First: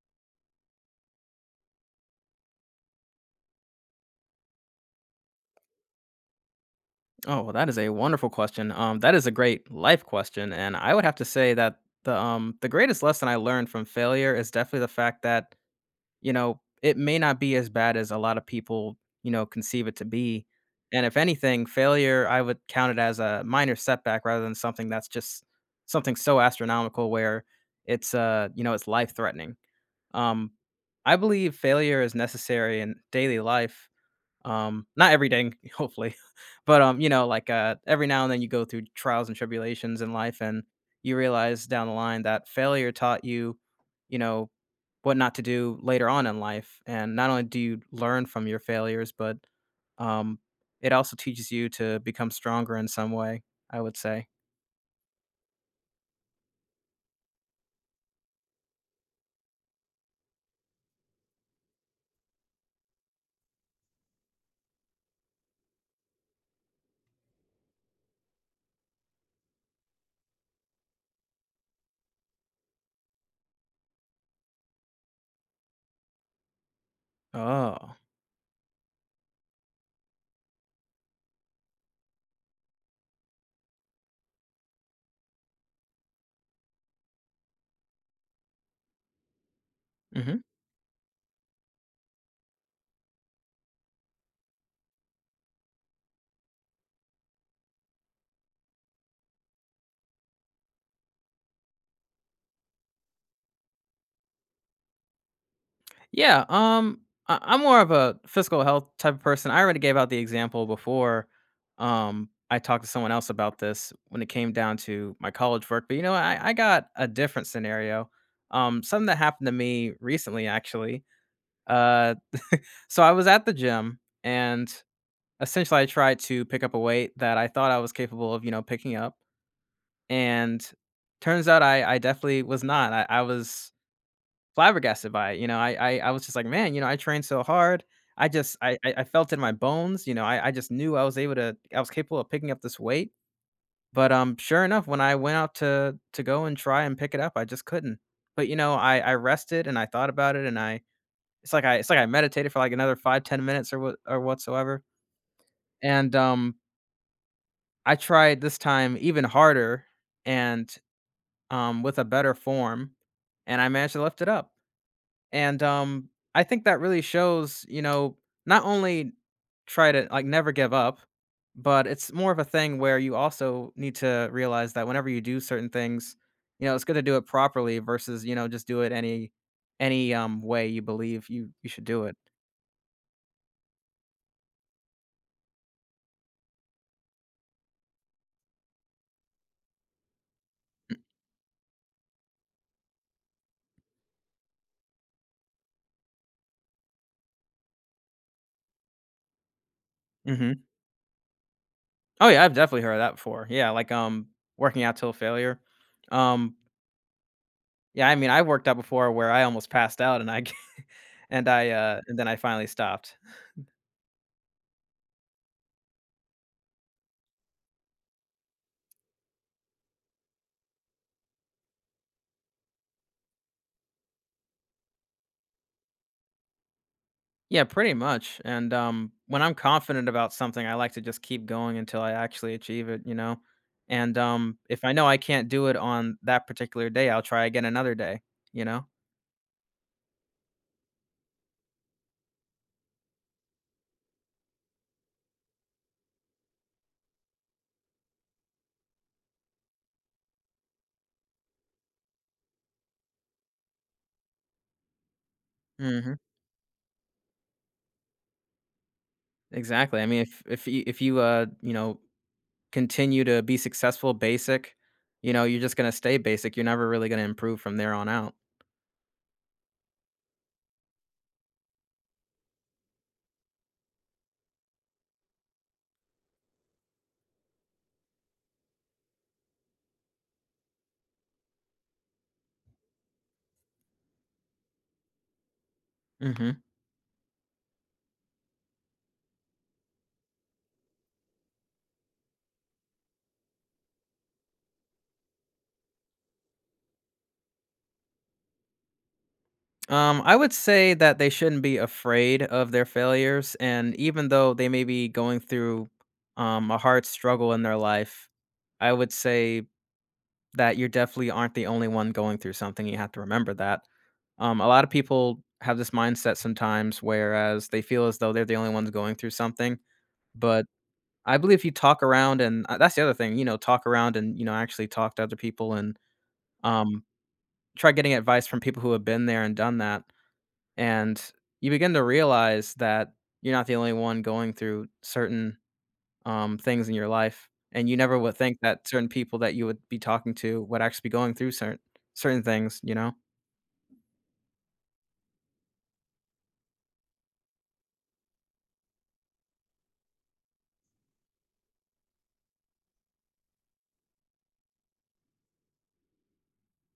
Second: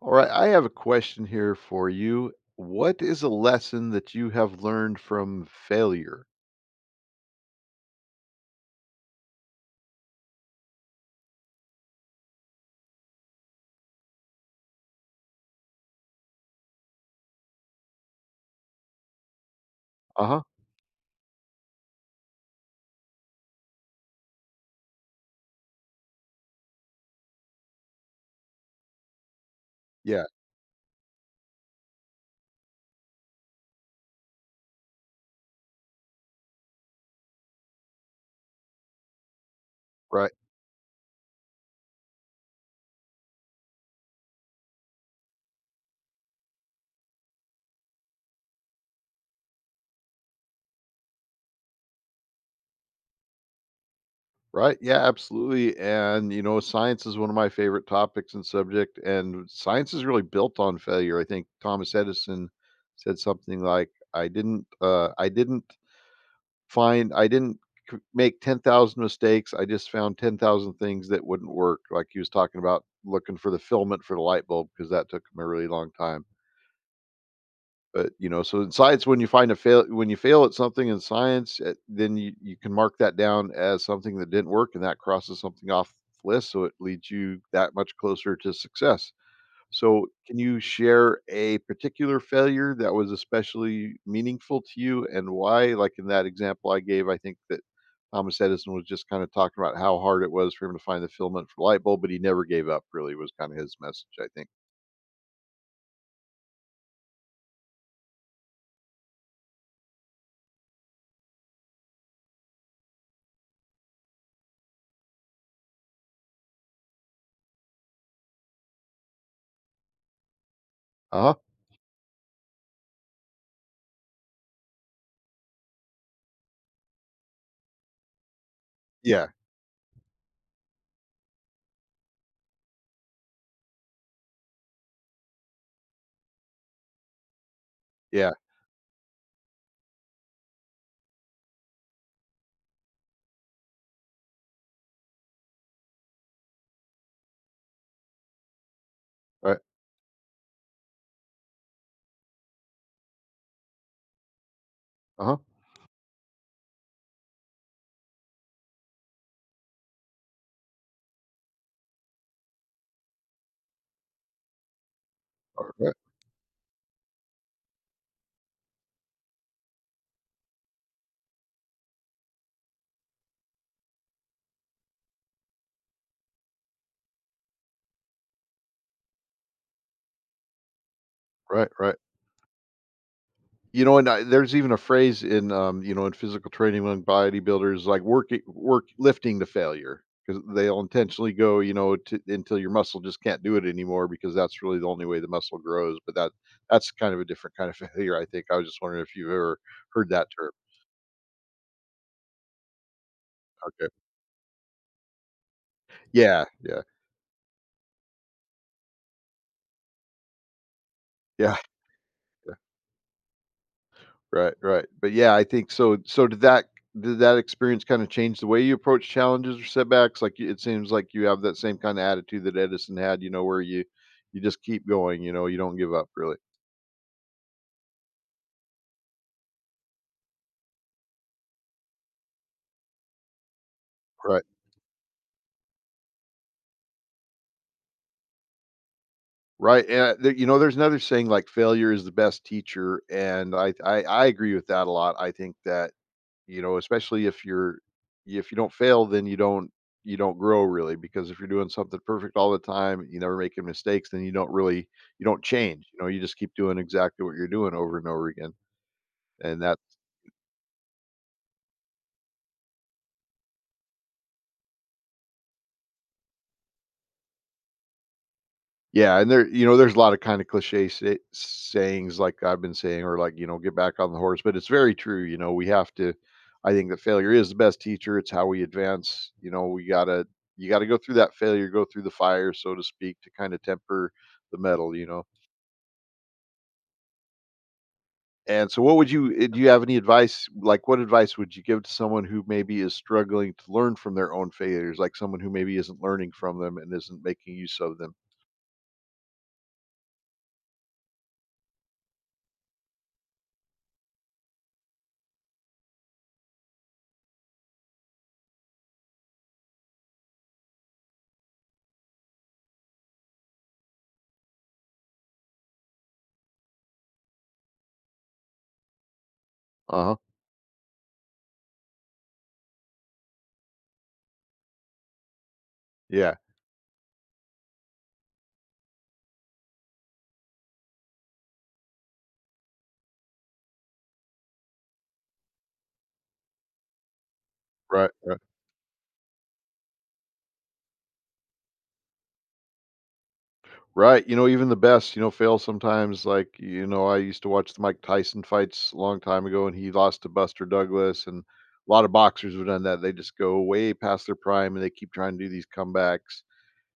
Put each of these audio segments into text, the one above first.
All right, I have a question here for you. What is a lesson that you have learned from failure? Oh, well, that is a wonderful question. That is a great life question, and I would have to say that the greatest lesson I learned from failure is definitely the fact that you know it may not be as bad as a lot of people conceive it to Uh huh. be, and if anything, failure I would count it as a minor setback rather than something that's just something so astronomical where it's you know it's life threatening. Yeah, Um, I believe failure is necessary in daily life not every day, hopefully, but, you know, like, every now and then you go through trials and tribulations in right, life, and you realize down the line that failure taught you, you know, what not to do later on in life. And not only do you learn from your failures, but, um, it also teaches you to become stronger in some way, I would say. right. Yeah, absolutely. And, you know, science is one of my favorite topics and subject, and science is really built on failure. I think Thomas Edison said something like, I didn't, I didn't I didn't make 10,000 mistakes. I just found 10,000 things that wouldn't work. Like he was talking about looking for the filament for the light bulb because that took him a really long time. Oh. But, you know, so in science, when you when you fail at something in science, then you can mark that down as something that didn't work, and that crosses something off the list. So it leads you that much closer to success. So, can Mhm. you share a particular failure that was especially meaningful to you and why? Like in that example I gave, I think that Thomas Edison was just kind of talking about how hard it was for him to find the filament for light bulb, but he never gave up, really, was kind of his message, I think. Yeah, I'm more of a physical health type of person. I already gave out the example before. I talked to someone else about this when it came down to my college work, but you know, I got a different scenario. Something that happened to me recently, actually. Uh huh. Uh, so I was at the gym and essentially I tried to pick up a weight that I thought I was capable of, you know, picking up. Yeah. And turns out I definitely was not. I was flabbergasted by it, you know, I was just like, "Man, you know, I trained so hard." I Yeah. just I felt in my bones, you know, I just knew I was able to I was capable of picking up this weight, but, sure enough, when I went out to go and try and pick it up, I just couldn't. But, you know, I Right. rested and I thought about it, and I it's like I it's like I meditated for, like, another 5-10 minutes or whatsoever, Uh huh. and, I tried this time even harder and, with a better form, and I managed to lift it up. And, Right. I think that really shows, you know, not only try to, like, never give up, but it's more of a thing where you also need to realize that whenever you do certain things, you know, it's good to do it properly versus, you know, just do it any way you believe you Right. you should Right. do it. You know, and I, there's even a phrase in, you know, in physical training among bodybuilders like work lifting to failure, because they'll intentionally go, you know, to, until your muscle just can't do it anymore, because that's really the only way the muscle grows. But that's kind of a different kind of failure, I think. I was just wondering if you've ever heard that term. Mhm. Oh, yeah, I've definitely heard of that before. Yeah, Okay. like, working out till failure. Yeah. Um Yeah. Yeah, I mean, I worked out before where I almost passed out and I g and Yeah. I, and then I finally stopped. Right, right. But yeah, I think so, so did that experience kinda change the way you approach challenges or setbacks? Like, you- it seems like you have that same kinda attitude that Edison had, you know, where you just keep going, you know, you don't give up really. Yeah, pretty much, and, when I'm confident about something, I like to just keep going until I actually achieve it, you know? And, Right. If I know I can't do it on that particular day, I'll try again another day, you know? Right, and there you know, there's another saying like failure is the best teacher, and I agree with that a lot. I think that you know, especially if you're if you don't fail, then you don't grow really, because if you're doing something perfect all the time, you never making mistakes, then you don't really you don't change. You know, Mhm. you just keep doing exactly what you're doing over and over again. And that Exactly, I mean, if you, you know, continue to be successful basic, you know, you're just gonna stay basic, you're never really gonna improve from there on out. yeah, and there you know, there's a lot of kind of cliche sayings like I've been saying, or like, you know, get back on the horse, but it's very true, you know, we have to I think that failure is the best teacher. It's how we advance. You know, we got to you got to go through that failure, go through the fire, so to speak, to kind of temper the metal, you know. Mhm. And so what would you do you have any advice like, what advice would you give to someone who maybe is struggling to learn from their own failures, like someone who maybe isn't learning from them and isn't making use of them? I would say that they shouldn't be afraid of their failures, and even though they may be going through, a hard struggle in their life, I would say that you definitely aren't the only one going through something, you have to remember that. A lot of people have this mindset sometimes whereas they feel as though they're the only ones going through something, Uh-huh. but I believe if you talk around and that's the other thing, you know, talk around and, you know, actually talk to other people and Yeah. um, try getting advice from people who have been there and done that. And you begin to realize that you're not the only one going through certain things in your life. And you Right, never would right. think that certain people that you would be talking to would actually be going through certain things, you know? Right, you know, even the best, you know, fail sometimes. Like, you know, I used to watch the Mike Tyson fights a long time ago, and he lost to Buster Douglas, and a lot of boxers have done that. They just go way past their prime, and they keep trying to do these comebacks.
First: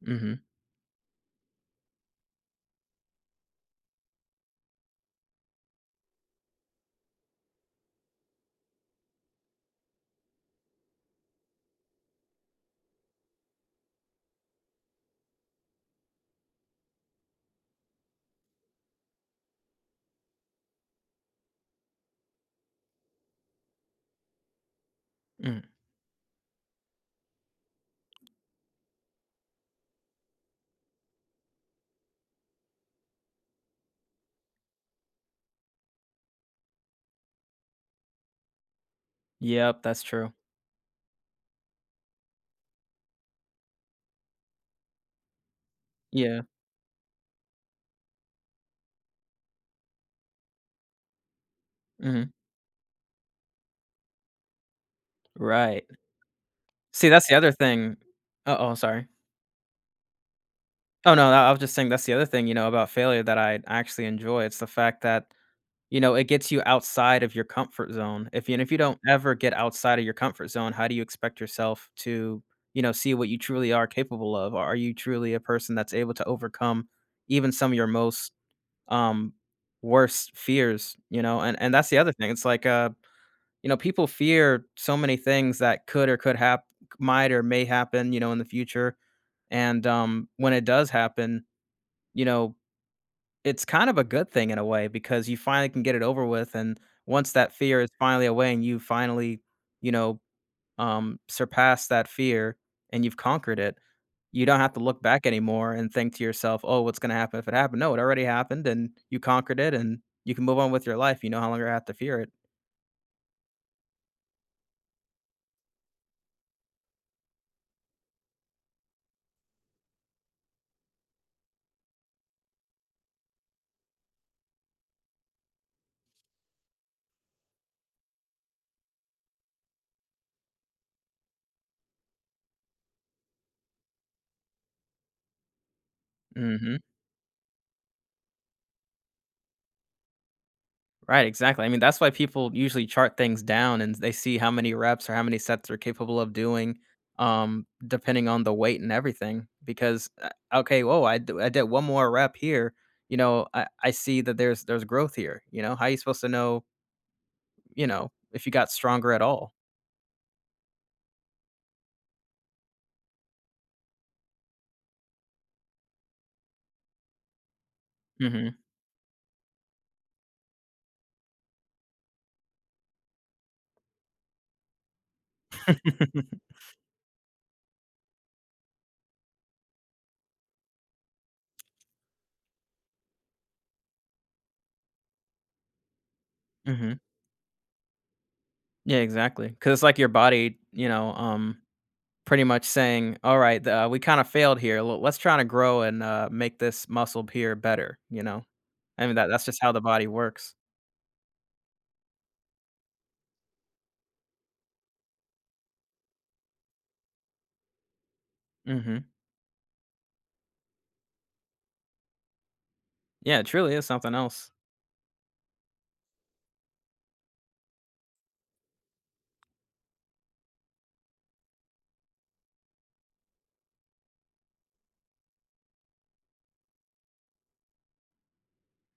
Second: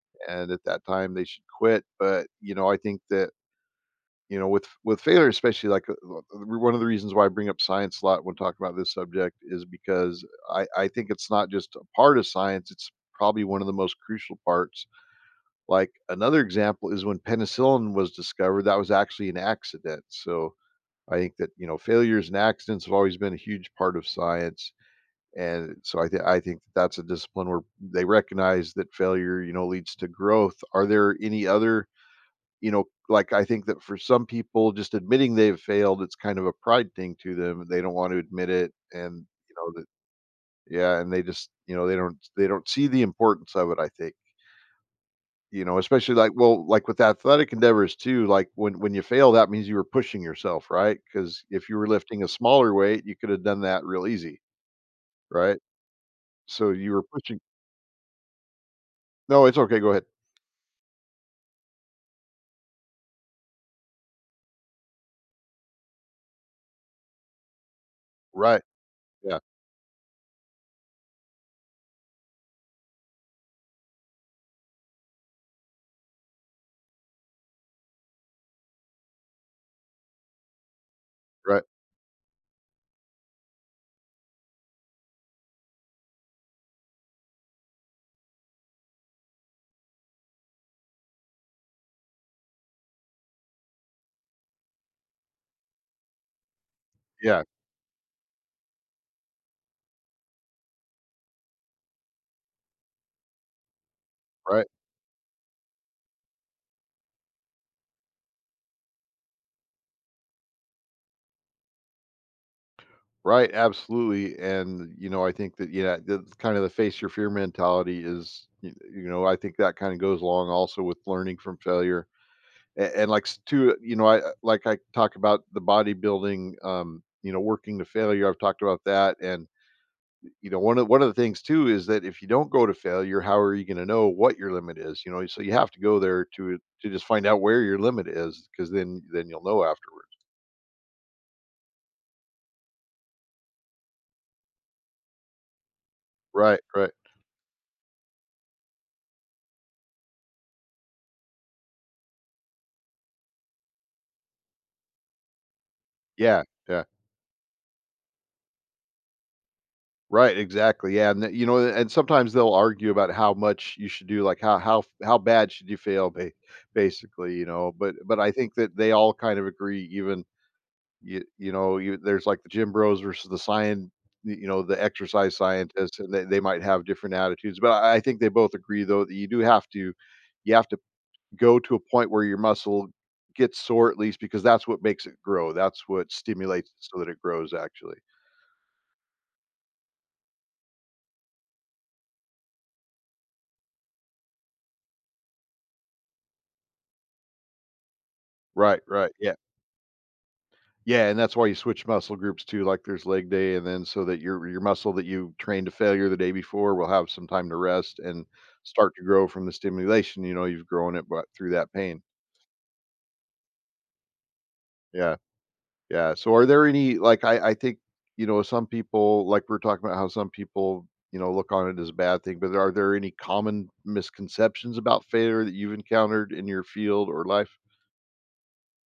Mhm, And at that time, they should quit. But, you know, I think that you know with failure, especially like one of the reasons why I bring up science a lot when talking about this subject is because I think it's not just a part of science, it's probably one of the most crucial parts. Like another example is when penicillin was discovered, that was actually an accident. So I think that, you know, failures and accidents have always been a huge part of science, mm. and so I think that's a discipline where they recognize that failure, you know, leads to growth. Are there any other, you know, like, I think that for some people, just admitting they've failed, it's kind of a pride thing to them. They don't want to admit it, and you know Yep, that, that's true. yeah, and they just, you know, they don't see the importance of it. I think, you know, especially like, Yeah, well, like with athletic endeavors too. Like when you fail, that means you were pushing yourself, right? Because if you were lifting a mhm, smaller weight, you could have done that real easy, right? right. So you were See, that's the pushing. other thing uh-oh, sorry. No, it's okay. Go ahead. Oh, no, I was just saying that's the other thing, you know, about failure that I actually enjoy. It's the fact that, you know, it gets you outside of your comfort zone. Right. If you don't ever Yeah. get outside of your comfort zone, how do you expect yourself to, you know, see what you truly are capable of? Are you truly a person that's able to overcome even some of your most, um, worst fears, you know? Right. And that's the other thing. You know, people fear so many things that could or could hap might or may happen, you know, in the future. And when it does happen, you know, it's kind of a good thing in a way because you finally can get it over with. And once Yeah. that fear is finally away and you finally, you know, surpass that fear and you've conquered it, you don't Right. have to look back anymore and think to yourself, oh, what's going to happen if it happened? No, it already happened and you conquered it and you can move on with your life. You no longer have to fear it. Right, absolutely, and, you know, I think that, yeah, that's kind of the face your fear mentality is, y you know, I think that kinda goes along also with learning from failure, a and, like, s too, you know, I like, I talk about the bodybuilding, you know, working to failure, I've talked about that, and, you know, one of the things too is that if you don't go to failure, how are you gonna know what your limit is, you know? So you have to go there Hmm to just find out where your limit is, because then you'll know afterwards. Right, exactly. I mean, that's why people usually chart things down and they see how many reps or how many sets they're capable of Right, doing, right. Depending on the weight and everything. Because okay, whoa, I did one more rep here. You know, I see that there's growth here. You know, how are you supposed to Yeah, know? yeah. You know, if you got stronger at all. Right, exactly, yeah, and, you know, and sometimes they'll argue about how much you should do, like, how bad should you fail, ba basically, you know, but I Hmm think that they all kind of agree even, you know, you there's, like, the gym bros versus the science, you know, the exercise scientists, and they might have different attitudes, but I think they both agree, though, that you do have to you have to go to a point where your muscle gets sore at least, because that's what makes it grow, that's what stimulates it hmm so that it grows, actually. Yeah, exactly. Because it's like your body. You know, pretty much saying, "All right, we kinda failed here. L Let's try to grow and, make this muscle here better," you know? Right, I right, mean, that yeah. that's just how the body works. Yeah, and that's why you switch muscle groups too, like there's leg day and then so that your muscle that you trained to failure the day before will have some time to rest and start Mhm. to grow from the stimulation, you know, you've grown it but through that pain. Yeah, it truly is something else. Yeah. Yeah. So are there any like I think, you know, some people like we're talking about how some people, you know, look on it as a bad thing, but are there any common misconceptions about failure that you've encountered in your field or life?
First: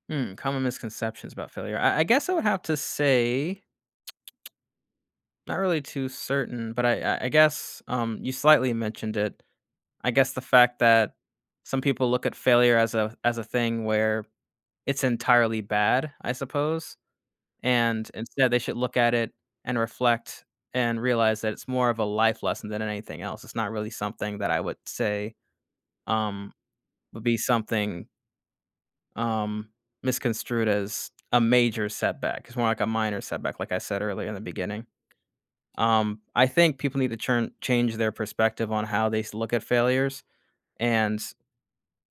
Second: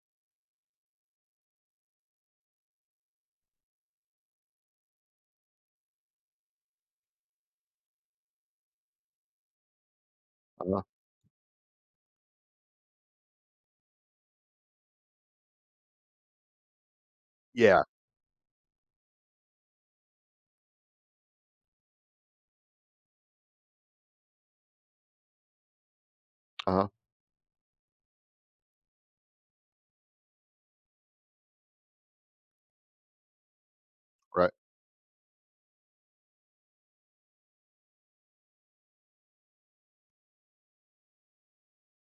Hmm, common misconceptions about failure. I guess I would have to say, not really too certain, but I guess, you slightly mentioned it. I guess the fact Uh-huh. that some people look at failure as a thing where it's entirely bad, I suppose. Yeah. And instead, they should look at it and reflect and realize that it's more of a life lesson than anything else. It's not really something that I would say, um, Uh-huh. would be something, um, misconstrued as a major setback. It's more like a minor setback, like I said earlier in the Right. beginning. I think people need to churn change their perspective on how they look at failures. And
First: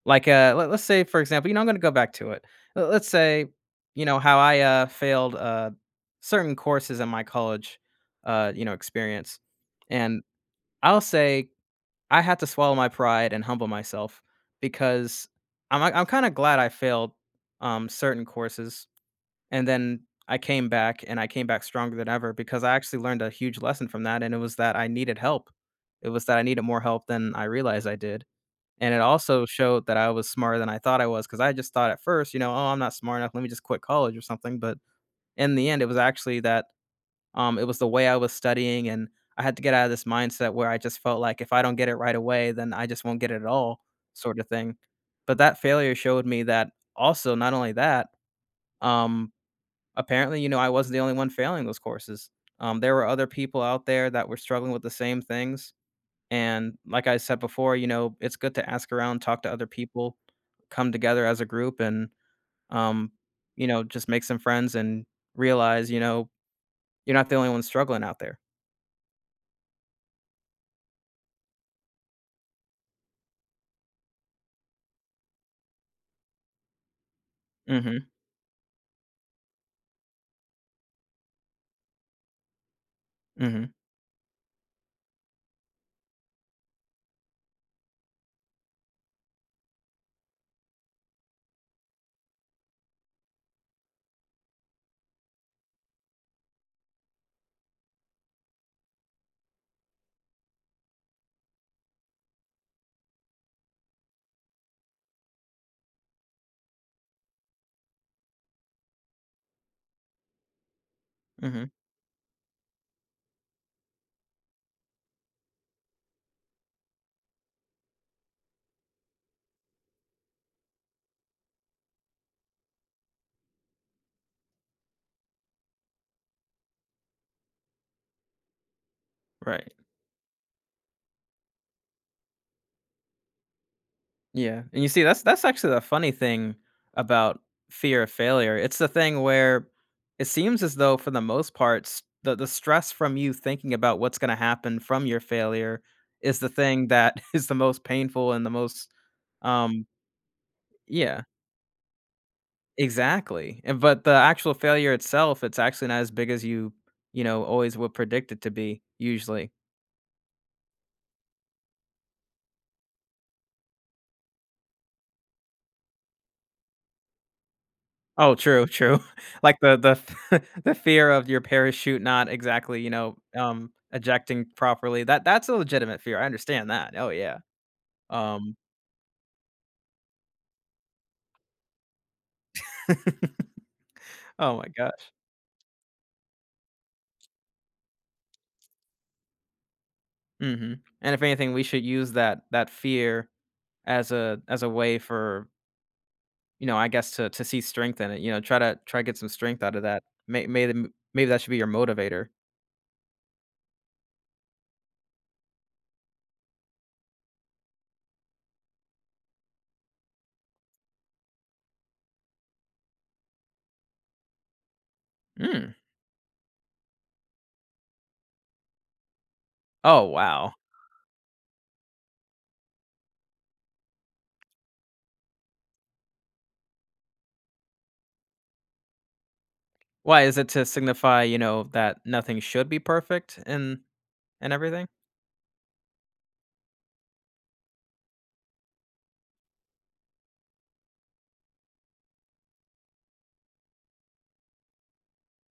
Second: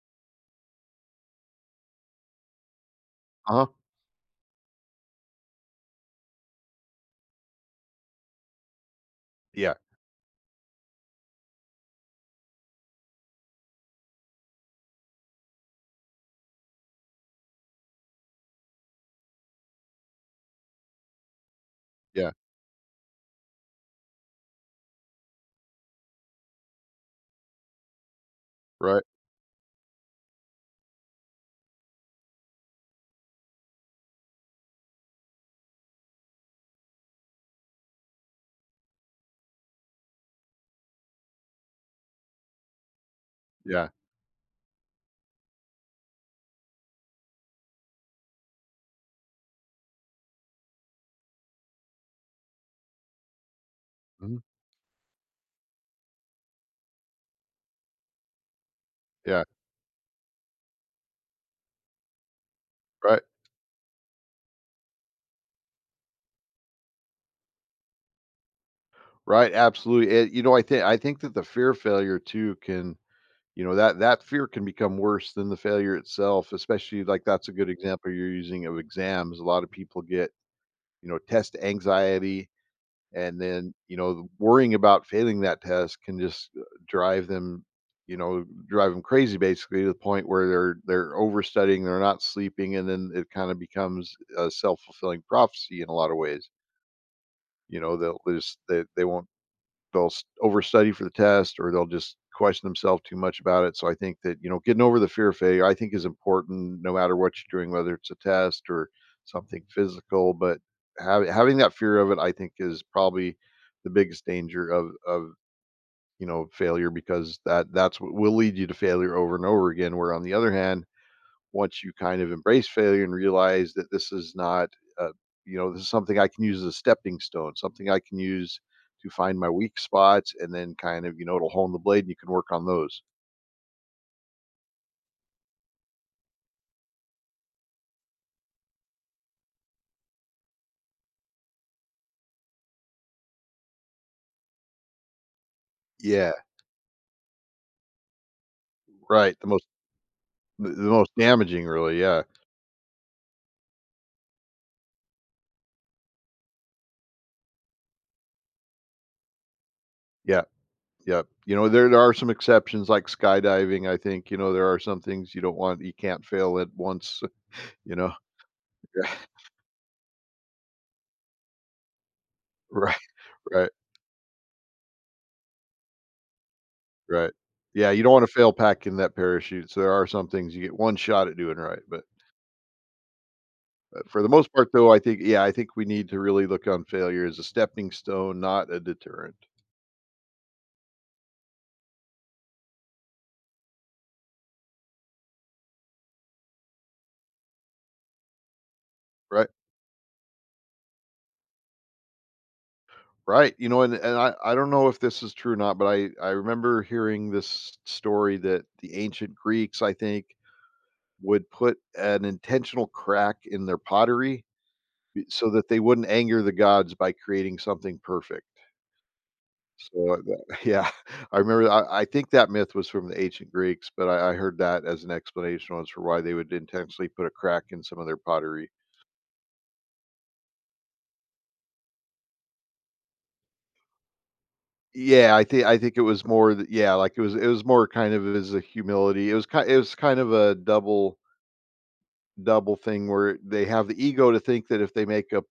like, let's say, for example, you know, I'm going to go back to it. Let's say, Uh-huh. you know, how I failed certain courses in my college, you know, experience. Yeah. And I'll say I had to swallow my pride and humble myself because I'm kind of glad I failed certain courses. And then I came back stronger than Yeah. ever because I actually learned a huge lesson from that. And it was that I needed help. It was that I needed more help than I realized I did and it Right. also showed that I was smarter than I thought I was, because I just thought at first, you know, "Oh, I'm not smart enough. Let me just quit college or something." But in the end, it was actually that, it was the way I was studying, and I had to get out of this mindset where I just felt like if I don't get it right away, then I just won't get it at all Yeah. sort of thing. But that failure showed me that also, not only that, um, apparently, you know, I wasn't the only one failing those courses. There were other people out there that were Mhm. struggling with the same things. And like I said before, you know, it's good to ask around, talk Yeah. to other people, come together as a group and um, Right. you know, just make some friends and realize, you know, you're not the only one struggling out there. Right, absolutely. It, you know, I think that the fear of failure too can, you know, that that fear can become worse than the failure itself. Especially like that's a good Mhm. example you're using of exams. A lot of people get, you know, test anxiety, and Mhm. then you know, worrying about failing that test can just drive them, you know, drive them crazy basically, to the point where they're overstudying, they're not sleeping, and then it kind of becomes a self fulfilling prophecy in a lot of ways. You know, they'll just they won't they'll overstudy for the test, or they'll just question themselves too much about it. So I think that, you know, getting over the fear of failure, I think is important no matter what you're doing, whether it's a test or something physical, but having Mhm. that fear of it, I think is probably the biggest danger of, you know, failure, because that's what will lead you to failure over and over again. Where on the other hand, once you kind of embrace failure and realize that this is not, uh, you know, this is something I can use as a stepping stone, something I can use to find my Right. weak spots, and then kind of, you know, it'll hone the blade, and you can work on those. Yeah. And you see that's actually the funny thing about fear of failure. It's the thing where it seems as though for the most part the stress from you thinking about what's going to happen from your failure Yeah, is the thing that is the most painful and the most right. The most, um the most yeah, damaging, really. Yeah, exactly. And but the actual failure itself, it's actually not as big as you, you know, always would predict it to be usually. yeah, yeah. You know, there are some exceptions like skydiving. I think you know there are some things you don't want. You can't fail at once. You know. Oh, true, true. Yeah. Like the fear of your parachute not exactly, you Right. know, Right. Ejecting properly. That's a legitimate fear. I understand that. Oh Right. yeah. Yeah. You don't want to fail Um packing that parachute. So there are some things you get one shot at doing right, but. For the most oh my part, though, I gosh. think yeah, I think we need to really look on failure as a stepping stone, not a deterrent. Mhm. And if anything, we should use that fear as a way for, you know, I guess to see strength in it, you know, try to get some Right. strength out of that. Maybe that should be your motivator. Right. You know, and, I don't know if this is true or not, but I remember hearing this story that the ancient Greeks, I think, would put an intentional crack in their pottery so that Mm. they wouldn't anger the gods by creating something perfect. Oh, So, wow. that- yeah, I remember. I think that myth was from the ancient Greeks, but I heard that as an explanation once for why they would intentionally put a crack in some of their pottery. Why is it to signify, you know, that nothing should be perfect and everything? Yeah, I think it was more th yeah, like, it was more kind of as a humility. It was kind of a double thing where they have the ego to think that if they make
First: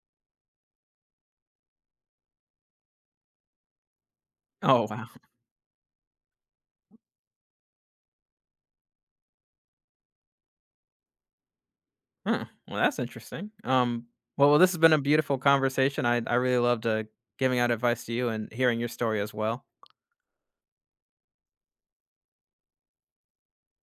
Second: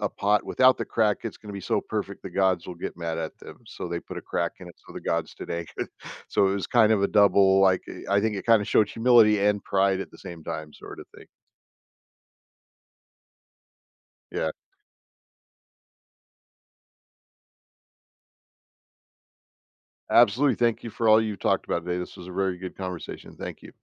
a pot without the crack, it's gonna be so perfect the gods will get mad at them, so they put a crack in it Oh, so the wow. gods today. So it was kind of a double, like, I think it kinda showed humility and pride at the same time sort of thing. Huh. Well, that's interesting. Well, Yeah. well, this has been a beautiful conversation. I really loved giving out advice to you and hearing your story as well. Absolutely, thank you for all you talked about today. This was a very good conversation. Thank you.